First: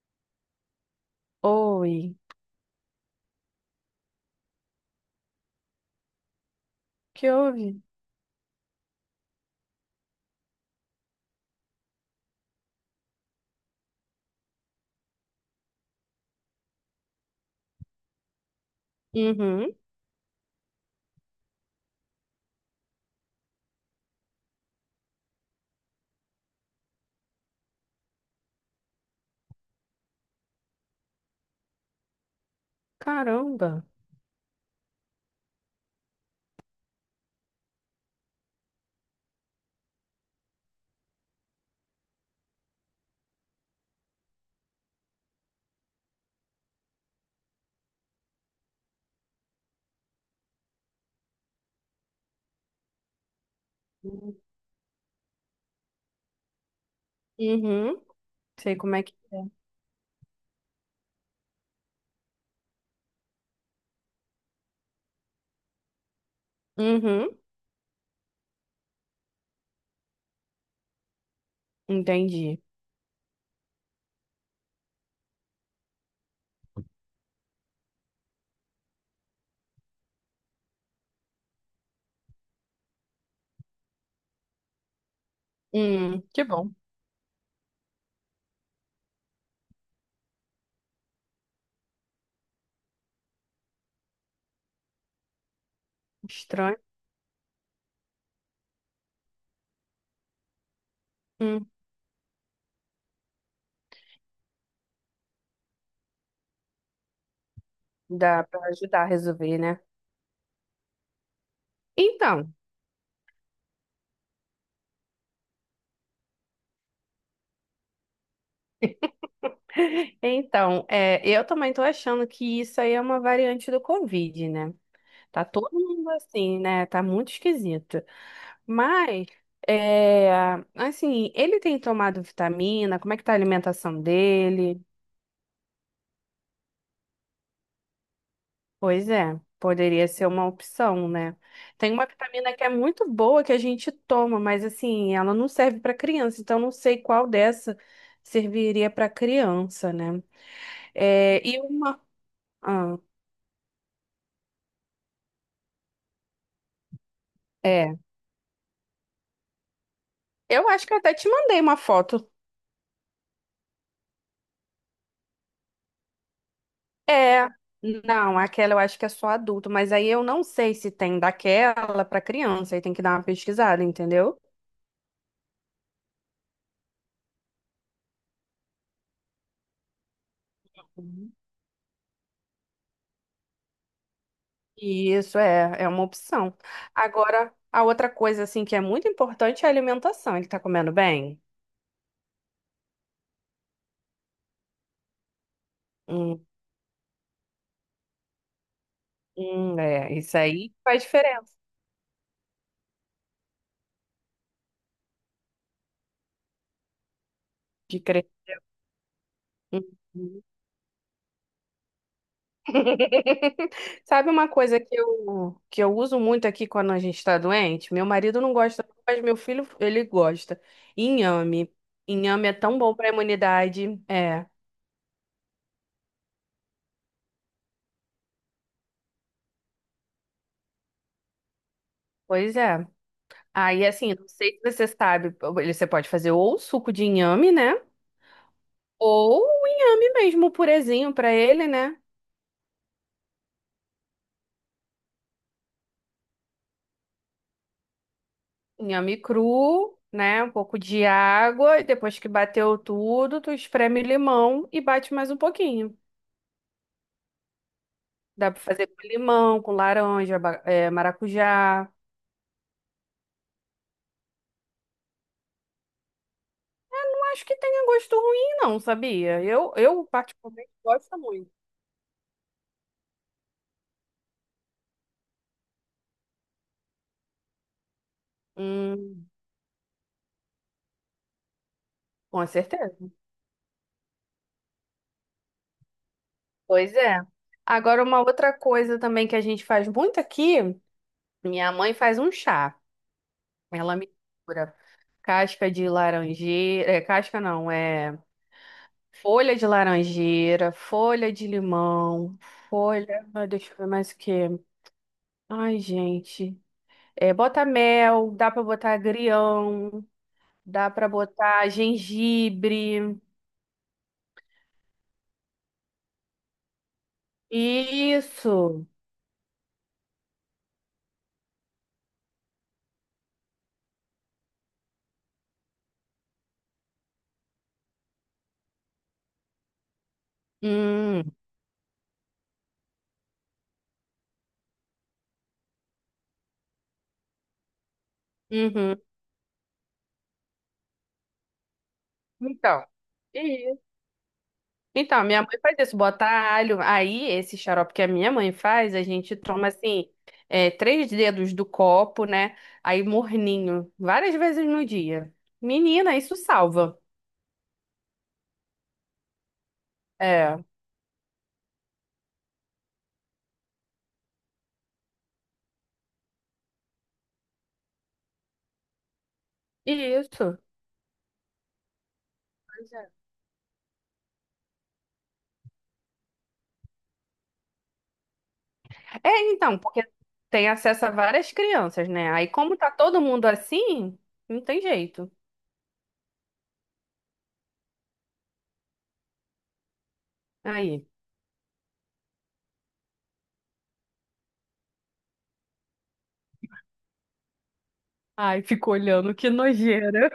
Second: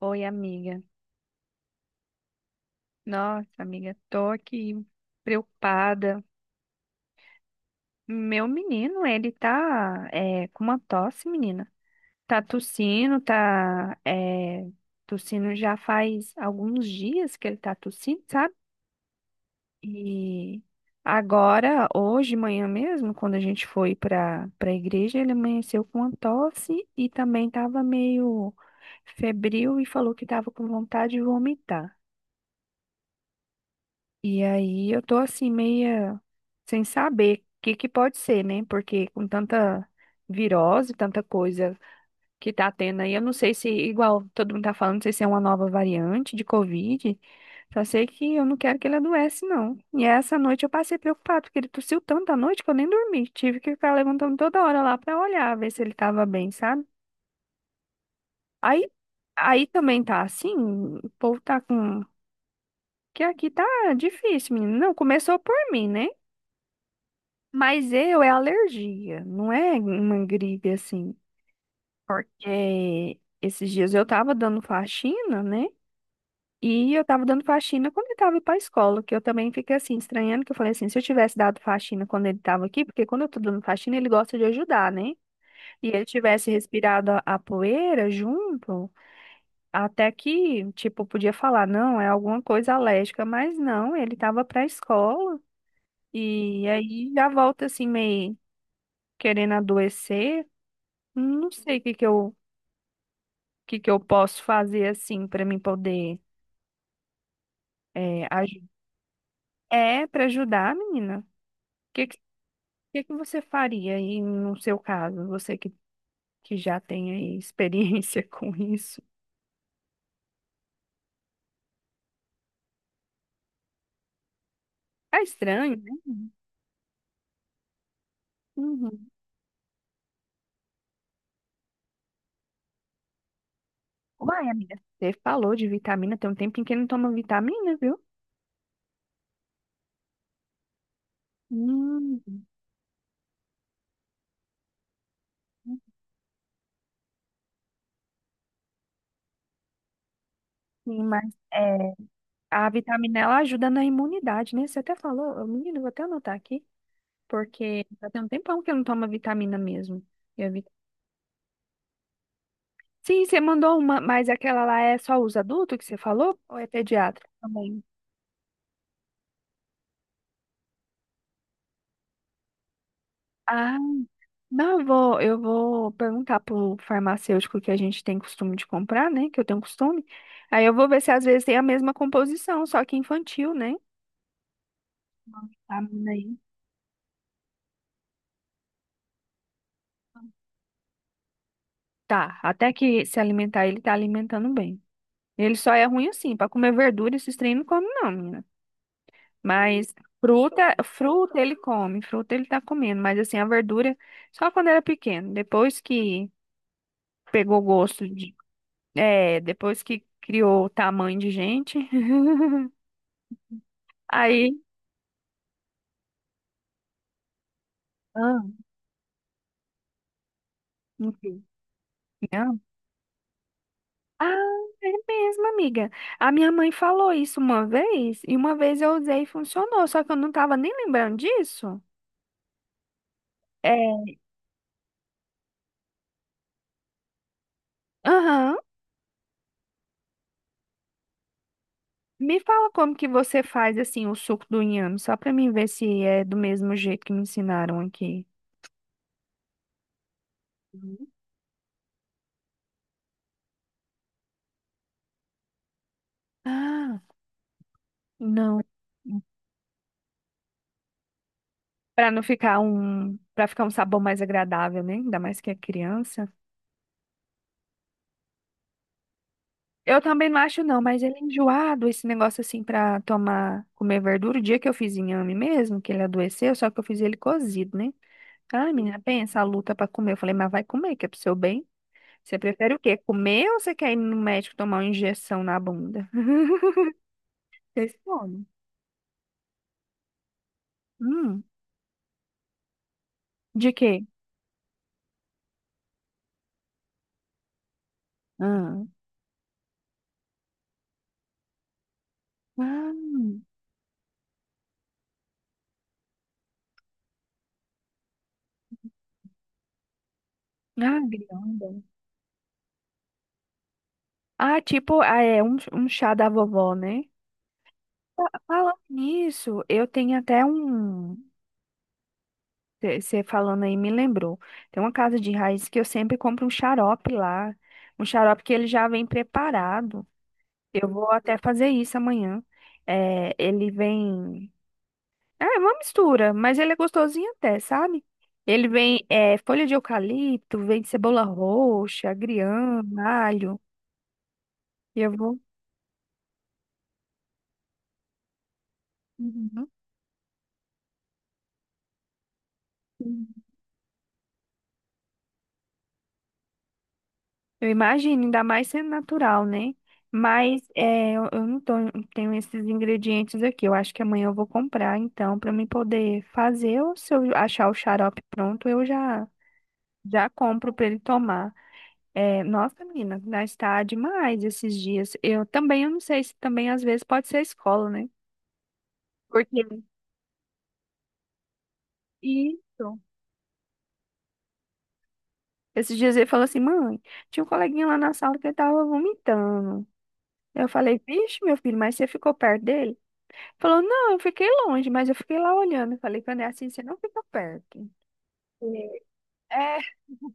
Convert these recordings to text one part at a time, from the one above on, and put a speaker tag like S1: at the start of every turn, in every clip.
S1: Oi, amiga.
S2: Oi,
S1: Nossa, amiga, tô aqui preocupada.
S2: que houve?
S1: Meu menino, ele tá com uma tosse, menina. Tá tossindo, tá tossindo já faz alguns dias que ele tá tossindo, sabe?
S2: Uhum.
S1: E agora, hoje, de manhã mesmo, quando a gente foi para a igreja, ele amanheceu com uma tosse e também tava meio febril e falou que tava com vontade de vomitar.
S2: Caramba.
S1: E aí eu tô assim meia sem saber o que que pode ser, né? Porque com tanta virose, tanta coisa que tá tendo aí, eu não sei se, igual todo mundo tá falando, não sei se é uma nova variante de Covid. Só sei que eu não quero que ele adoece, não. E essa noite eu passei preocupado, porque ele tossiu tanto à noite que eu nem dormi. Tive que ficar levantando toda hora lá pra olhar, ver se ele tava bem, sabe?
S2: Uhum. Sei
S1: Aí,
S2: como é que é.
S1: aí também tá assim, o povo tá com... Que aqui tá difícil, menino. Não, começou por mim, né?
S2: Uhum.
S1: Mas eu é alergia, não é uma gripe assim.
S2: Entendi.
S1: Porque esses dias eu tava dando faxina, né? E eu tava dando faxina quando ele tava pra escola, que eu também fiquei assim, estranhando, que eu falei assim, se eu tivesse dado faxina quando ele tava aqui, porque quando eu tô dando faxina, ele gosta de ajudar, né? E ele
S2: Que
S1: tivesse
S2: bom.
S1: respirado a poeira junto, até que, tipo, podia falar, não, é alguma coisa alérgica, mas não, ele tava pra escola. E
S2: Estranho.
S1: aí já volta assim, meio querendo adoecer. Não
S2: Hum.
S1: sei o que que eu posso fazer assim para mim poder
S2: Dá pra
S1: ajudar.
S2: ajudar a resolver, né?
S1: É, para ajudar, menina. Que, que,
S2: Então,
S1: que você faria aí no seu caso? Que já tem aí experiência com isso.
S2: então, eu também tô achando que isso aí é uma variante do Covid, né?
S1: É
S2: Tá todo
S1: estranho,
S2: mundo
S1: né?
S2: assim, né? Tá muito esquisito.
S1: Uhum.
S2: Mas, é, assim, ele tem tomado vitamina? Como é que tá a alimentação
S1: Uai, amiga,
S2: dele?
S1: você falou de vitamina, tem um tempinho que não toma vitamina, viu?
S2: Pois é, poderia ser uma opção, né? Tem uma
S1: Hum,
S2: vitamina que é muito boa que a gente toma, mas assim, ela não serve para criança, então não sei qual dessa serviria para criança, né?
S1: sim, mas
S2: É, e
S1: é,
S2: uma.
S1: a
S2: Ah,
S1: vitamina ela ajuda na imunidade, né? Você até falou, menino, vou até anotar aqui, porque
S2: é.
S1: já tem um tempão que eu não tomo vitamina mesmo. E a
S2: Eu acho que eu até te mandei uma foto.
S1: Sim, você mandou uma, mas aquela lá é só os adultos que você falou? Ou é pediatra
S2: É.
S1: também?
S2: Não, aquela eu acho que é só adulto, mas aí eu não sei se tem daquela para criança, aí tem que dar uma
S1: Ah,
S2: pesquisada, entendeu?
S1: não, eu vou perguntar pro farmacêutico que a gente tem costume de comprar, né? Que eu tenho costume. Aí eu vou ver se às vezes tem a mesma composição, só que infantil, né?
S2: Isso é,
S1: A
S2: é uma
S1: menina aí.
S2: opção. Agora, a outra coisa assim que é muito importante é a alimentação. Ele tá comendo bem?
S1: Tá, até que se alimentar, ele tá alimentando bem. Ele só é ruim assim,
S2: Hum,
S1: pra comer verdura, esses trem não come não, menina. Mas
S2: é, isso aí
S1: fruta,
S2: faz
S1: fruta
S2: diferença
S1: ele come, fruta ele tá comendo, mas assim, a verdura só quando era pequeno. Depois que pegou
S2: de
S1: gosto
S2: crer.
S1: de. É, depois que
S2: Uhum.
S1: criou o tamanho de gente.
S2: Sabe uma
S1: Aí.
S2: coisa que eu uso muito aqui quando a gente está doente? Meu marido
S1: Ah,
S2: não gosta, mas meu filho, ele gosta.
S1: enfim.
S2: Inhame. Inhame é
S1: Não.
S2: tão bom para a imunidade.
S1: Ah,
S2: É,
S1: é mesmo, amiga. A minha mãe falou isso uma vez, e uma vez eu usei e funcionou, só que eu não tava nem lembrando disso.
S2: pois é. Aí,
S1: É.
S2: assim, não sei se você sabe, ele- você pode fazer ou suco de inhame, né?
S1: Aham.
S2: Ou o inhame mesmo, um purezinho pra ele, né?
S1: Me fala como que você faz assim o suco do inhame, só pra mim ver se é do mesmo jeito que me ensinaram aqui.
S2: Inhame cru, né? Um pouco de
S1: Uhum.
S2: água, e depois que bateu tudo, tu espreme limão e bate mais um pouquinho.
S1: Ah,
S2: Dá
S1: não.
S2: pra fazer com limão, com laranja, ba- é, maracujá.
S1: Pra não ficar para ficar um sabor mais agradável, né? Ainda mais que é criança.
S2: Não acho que tenha gosto ruim, não, sabia?
S1: Eu
S2: Eu
S1: também não acho
S2: particularmente
S1: não, mas ele
S2: gosto
S1: é
S2: muito.
S1: enjoado esse negócio assim pra tomar, comer verdura. O dia que eu fiz inhame mesmo, que ele adoeceu, só que eu fiz ele cozido, né? Ai, menina,
S2: Hum,
S1: pensa a luta pra comer. Eu falei, mas vai comer, que é pro seu bem. Você
S2: com
S1: prefere o quê?
S2: certeza.
S1: Comer ou você quer ir no médico tomar uma injeção na bunda?
S2: Pois é.
S1: Você
S2: Agora, uma
S1: escolhe.
S2: outra coisa também que a gente faz muito aqui,
S1: Hum,
S2: minha mãe faz um chá.
S1: de
S2: Ela
S1: quê?
S2: mistura casca de laranjeira, é, casca não, é
S1: Ah,
S2: folha de laranjeira, folha de limão, folha, ah,
S1: ah,
S2: deixa eu ver mais o que. Ai, gente. É, bota mel, dá pra botar agrião, dá
S1: ah,
S2: pra
S1: guirlanda.
S2: botar gengibre.
S1: Ah, tipo, ah, um chá da vovó, né? Falando
S2: Isso.
S1: nisso, eu tenho até um. Você falando aí me lembrou. Tem uma casa de raiz que eu sempre compro um xarope lá. Um xarope que ele já vem preparado. Eu vou
S2: Hum,
S1: até fazer isso amanhã. É, ele vem. É uma mistura, mas ele é gostosinho até, sabe? Ele
S2: uhum.
S1: vem folha de eucalipto, vem cebola roxa, agrião,
S2: Então,
S1: alho. E eu
S2: então,
S1: vou.
S2: minha mãe faz isso, bota alho. Aí, esse xarope que a minha mãe faz, a gente toma assim, é, três dedos do copo, né? Aí,
S1: Uhum.
S2: morninho, várias vezes no dia. Menina, isso salva.
S1: Eu imagino, ainda mais sendo natural, né?
S2: É,
S1: Eu não tenho esses ingredientes aqui. Eu acho que amanhã eu vou comprar, então, para mim poder fazer. Ou se eu achar o xarope pronto, eu já
S2: isso.
S1: compro para ele tomar. É, nossa,
S2: Pois é.
S1: menina, mas está demais esses dias. Eu também, eu não sei se também às vezes pode ser a escola, né?
S2: É,
S1: Porque
S2: então, porque tem acesso a várias crianças, né? Aí, como tá
S1: isso.
S2: todo mundo assim, não tem jeito.
S1: Esses dias ele falou assim, mãe, tinha um coleguinha lá na sala que ele tava vomitando. Eu falei,
S2: Aí.
S1: vixe, meu filho, mas você ficou perto dele? Falou, não, eu fiquei longe, mas eu fiquei lá olhando. Eu Falei, quando é assim, você não fica perto.
S2: Ai, fico olhando, que
S1: É,
S2: nojeira.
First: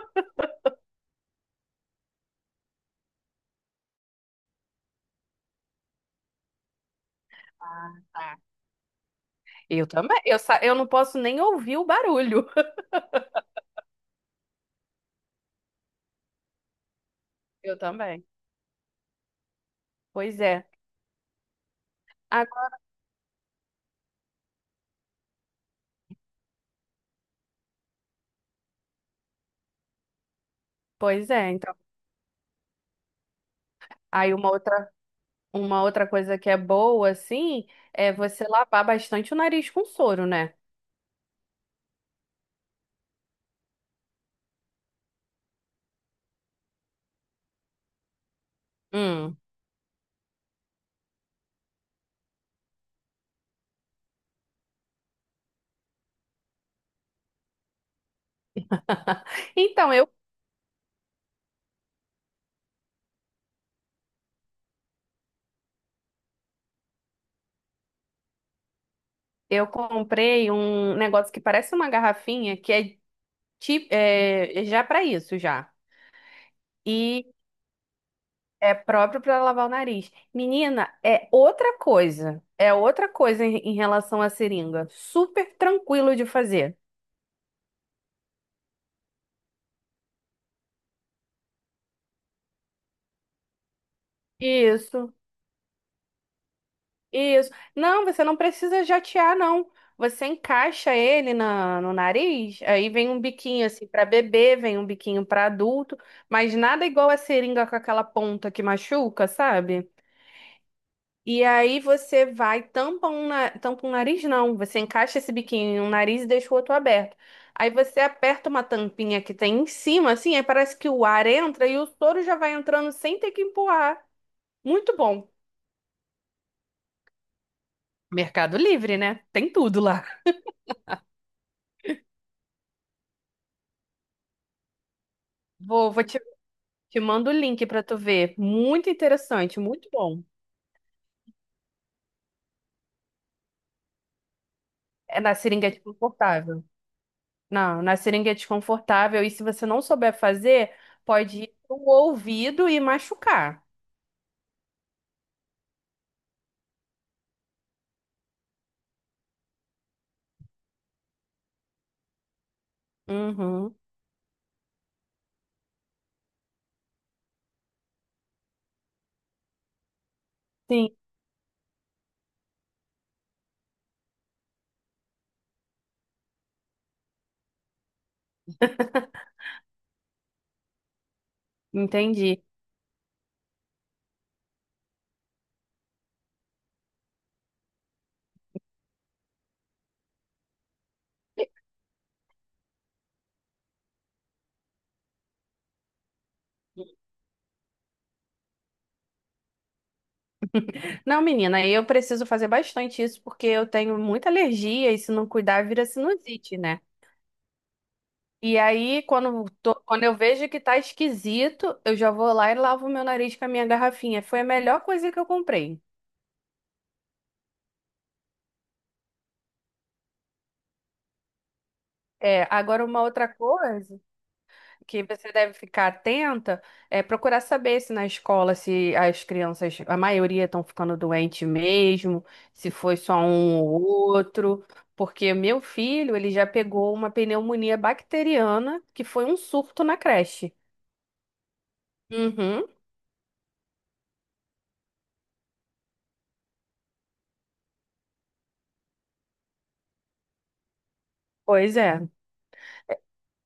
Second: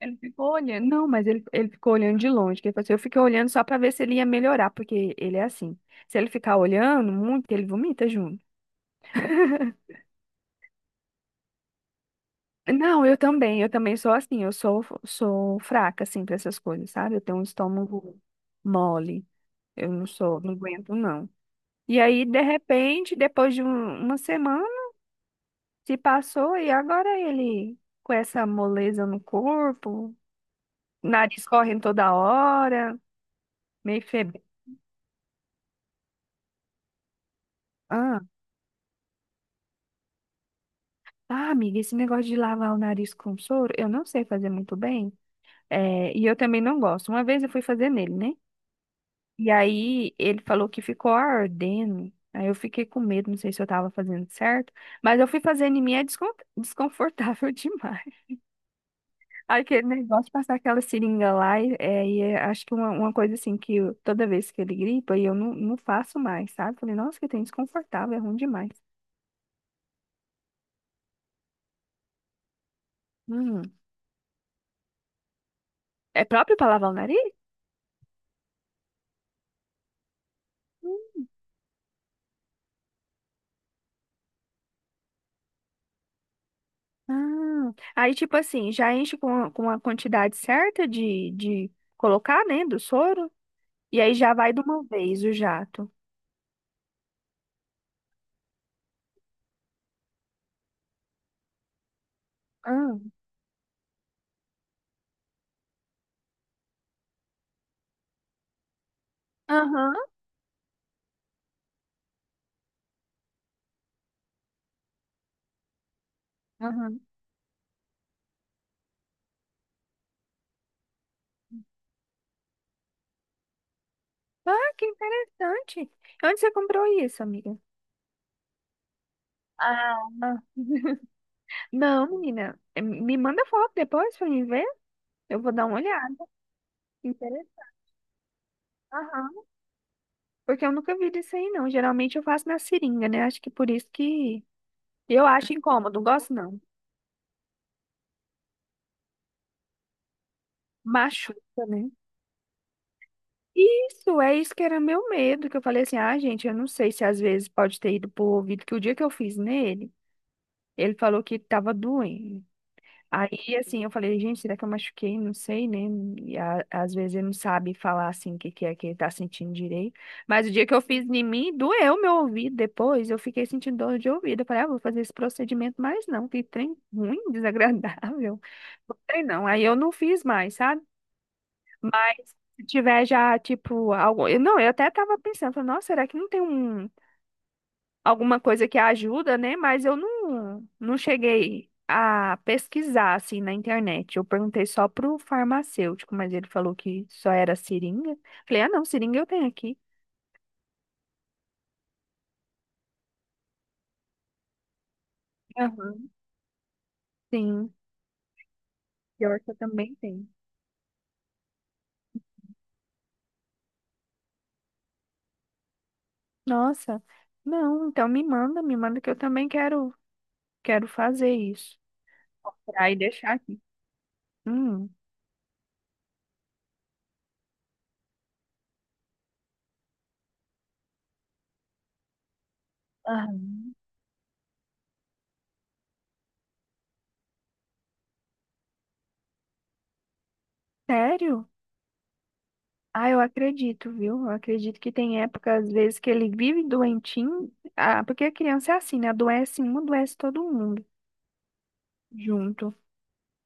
S1: ele ficou olhando. Não, ele ficou olhando de longe. Que ele falou assim, eu fiquei olhando só pra ver se ele ia melhorar, porque ele é assim. Se ele ficar olhando muito, ele
S2: Ah,
S1: vomita
S2: tá.
S1: junto.
S2: Eu também. Sa- eu não posso nem ouvir o barulho.
S1: Não, eu também sou assim, sou fraca, assim, pra essas coisas, sabe? Eu tenho um
S2: Eu
S1: estômago
S2: também.
S1: mole, eu não
S2: Pois
S1: sou, não
S2: é.
S1: aguento, não. E aí, de repente, uma semana, Se passou e agora ele com essa moleza no corpo,
S2: Pois
S1: nariz
S2: é, então.
S1: correndo toda hora, meio
S2: Aí
S1: febre.
S2: uma outra coisa que é boa, assim, é
S1: Ah,
S2: você lavar bastante o nariz com soro, né?
S1: ah, amiga, esse negócio de lavar o nariz com soro, eu não sei fazer muito bem. É, e eu também não gosto. Uma vez eu fui fazer nele, né?
S2: Hum.
S1: E aí ele falou que ficou ardendo. Aí eu fiquei com medo, não sei se eu tava fazendo certo, mas eu fui fazendo em mim é desconfortável demais. Aquele
S2: Então,
S1: negócio de passar aquela seringa lá, acho que uma coisa assim que toda vez que ele gripa, e eu não, não faço mais, sabe? Falei, nossa, que tem desconfortável, é ruim demais.
S2: eu comprei um negócio que parece uma garrafinha, que é,
S1: Hum.
S2: ti- é já para isso, já.
S1: É próprio pra lavar o nariz?
S2: E é próprio para lavar o nariz. Menina, é outra coisa. É outra coisa em relação à seringa. Super tranquilo de fazer.
S1: Ah, aí, tipo assim, já enche com a quantidade certa de colocar, né, do soro, e aí já vai de uma
S2: Isso.
S1: vez o jato.
S2: Isso. Não, você não precisa jatear, não. Você encaixa ele no nariz, aí
S1: Ah,
S2: vem um biquinho assim para bebê, vem um biquinho para adulto, mas nada igual a seringa com aquela ponta que machuca, sabe?
S1: Aham,
S2: E aí você vai, na- tampa um nariz, não. Você encaixa esse biquinho em um nariz e deixa o outro
S1: aham.
S2: aberto. Aí você aperta uma tampinha que tem em cima, assim, aí parece que o ar entra e o soro já vai entrando sem ter que empurrar.
S1: Ah, que
S2: Muito bom.
S1: interessante. Onde você comprou isso, amiga?
S2: Mercado Livre, né? Tem tudo
S1: Ah,
S2: lá.
S1: ah, não, menina, me manda foto depois pra mim ver. Eu vou dar uma
S2: Vou
S1: olhada.
S2: te mando o
S1: Interessante.
S2: link pra tu ver. Muito
S1: Aham.
S2: interessante, muito bom.
S1: Porque eu nunca vi disso aí, não. Geralmente eu faço na seringa, né? Acho que por isso que
S2: É
S1: eu
S2: na
S1: acho
S2: seringuete
S1: incômodo, não gosto não.
S2: confortável. Não, na seringuete confortável. E se você não souber fazer, pode ir
S1: Machuca,
S2: pro
S1: né?
S2: ouvido e machucar.
S1: Isso, é isso que era meu medo, que eu falei assim, ah, gente, eu não sei se às vezes pode ter ido pro ouvido, que o dia que eu fiz nele, ele falou que tava doendo. Aí,
S2: Uhum.
S1: assim, eu falei, gente, será que eu machuquei? Não sei, né? Às vezes ele não sabe falar, assim, que é que ele tá sentindo direito. Mas o dia que eu
S2: Sim,
S1: fiz em mim, doeu meu ouvido depois. Eu fiquei sentindo dor de ouvido. Eu falei, ah, vou fazer esse procedimento mais não. Que trem ruim, desagradável. Não sei não. Aí eu não fiz mais, sabe? Mas
S2: entendi.
S1: se tiver já, tipo, algo... Não, eu até tava pensando, falei, nossa, será que não tem alguma coisa que ajuda, né? Mas eu não, não cheguei a pesquisar assim na internet. Eu perguntei só pro farmacêutico, mas ele falou que só era seringa. Falei, ah, não, seringa eu tenho aqui.
S2: Não, menina, eu preciso fazer bastante isso porque eu tenho muita alergia e se não cuidar vira
S1: Aham.
S2: sinusite, né?
S1: Sim,
S2: E aí,
S1: pior que eu também
S2: quando eu
S1: tenho.
S2: vejo que tá esquisito, eu já vou lá e lavo meu nariz com a minha garrafinha. Foi a melhor coisa que eu comprei.
S1: Nossa, não, então me manda que eu também quero, quero fazer isso.
S2: É, agora
S1: Comprar e
S2: uma outra
S1: deixar aqui.
S2: coisa
S1: Hum,
S2: que você deve ficar atenta é procurar saber se na escola se as crianças, a maioria estão ficando doente mesmo, se foi só um
S1: Aham.
S2: ou outro, porque meu filho, ele já pegou uma pneumonia bacteriana que foi um surto na creche.
S1: Sério?
S2: Uhum.
S1: Ah, eu acredito, viu? Eu acredito que tem épocas, às vezes, que ele vive doentinho. Ah, porque a criança é assim, né? Adoece um, adoece todo mundo
S2: Pois é,
S1: junto.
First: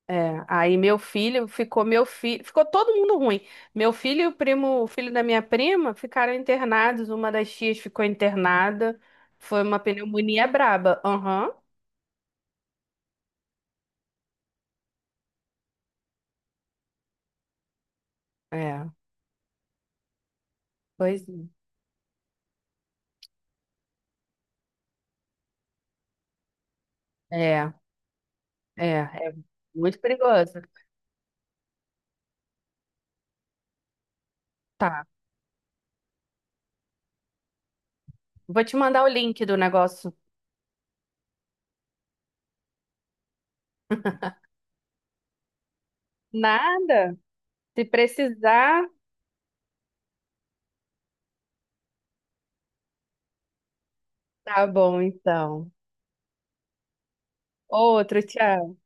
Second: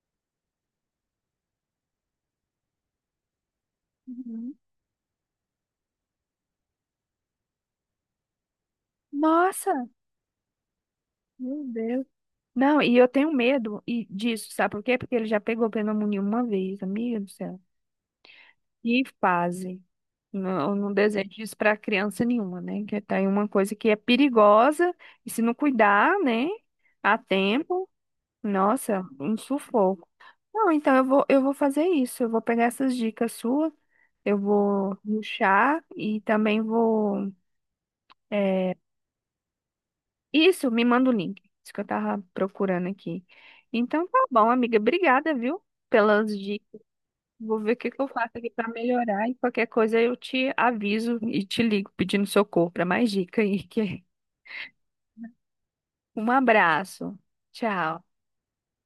S2: é. Aí meu filho, ficou todo mundo ruim. Meu filho e o
S1: Uhum.
S2: primo, o filho da minha prima ficaram internados, uma das tias ficou internada. Foi uma
S1: Nossa,
S2: pneumonia braba. Aham.
S1: meu Deus. Não, e eu tenho medo e disso, sabe por quê? Porque ele já pegou pneumonia uma vez, amiga do céu. Que fase. Não, eu não
S2: Pois
S1: desejo isso para criança nenhuma, né? Que tá aí uma coisa que é perigosa e se não cuidar, né, a
S2: é,
S1: tempo, nossa,
S2: é
S1: um
S2: muito
S1: sufoco.
S2: perigoso.
S1: Não, eu vou fazer isso. Eu vou pegar essas dicas suas, eu vou
S2: Tá,
S1: ruxar e também vou.
S2: vou
S1: É,
S2: te mandar o link do negócio.
S1: Isso, me manda o link. Isso que eu tava procurando aqui. Então tá bom, amiga. Obrigada, viu, pelas dicas.
S2: Nada?
S1: Vou ver o
S2: Se
S1: que que eu faço aqui pra
S2: precisar,
S1: melhorar e qualquer coisa eu te aviso e te ligo pedindo socorro para mais dica aí.
S2: tá bom então.
S1: Um abraço. Tchau.
S2: Outro, tchau.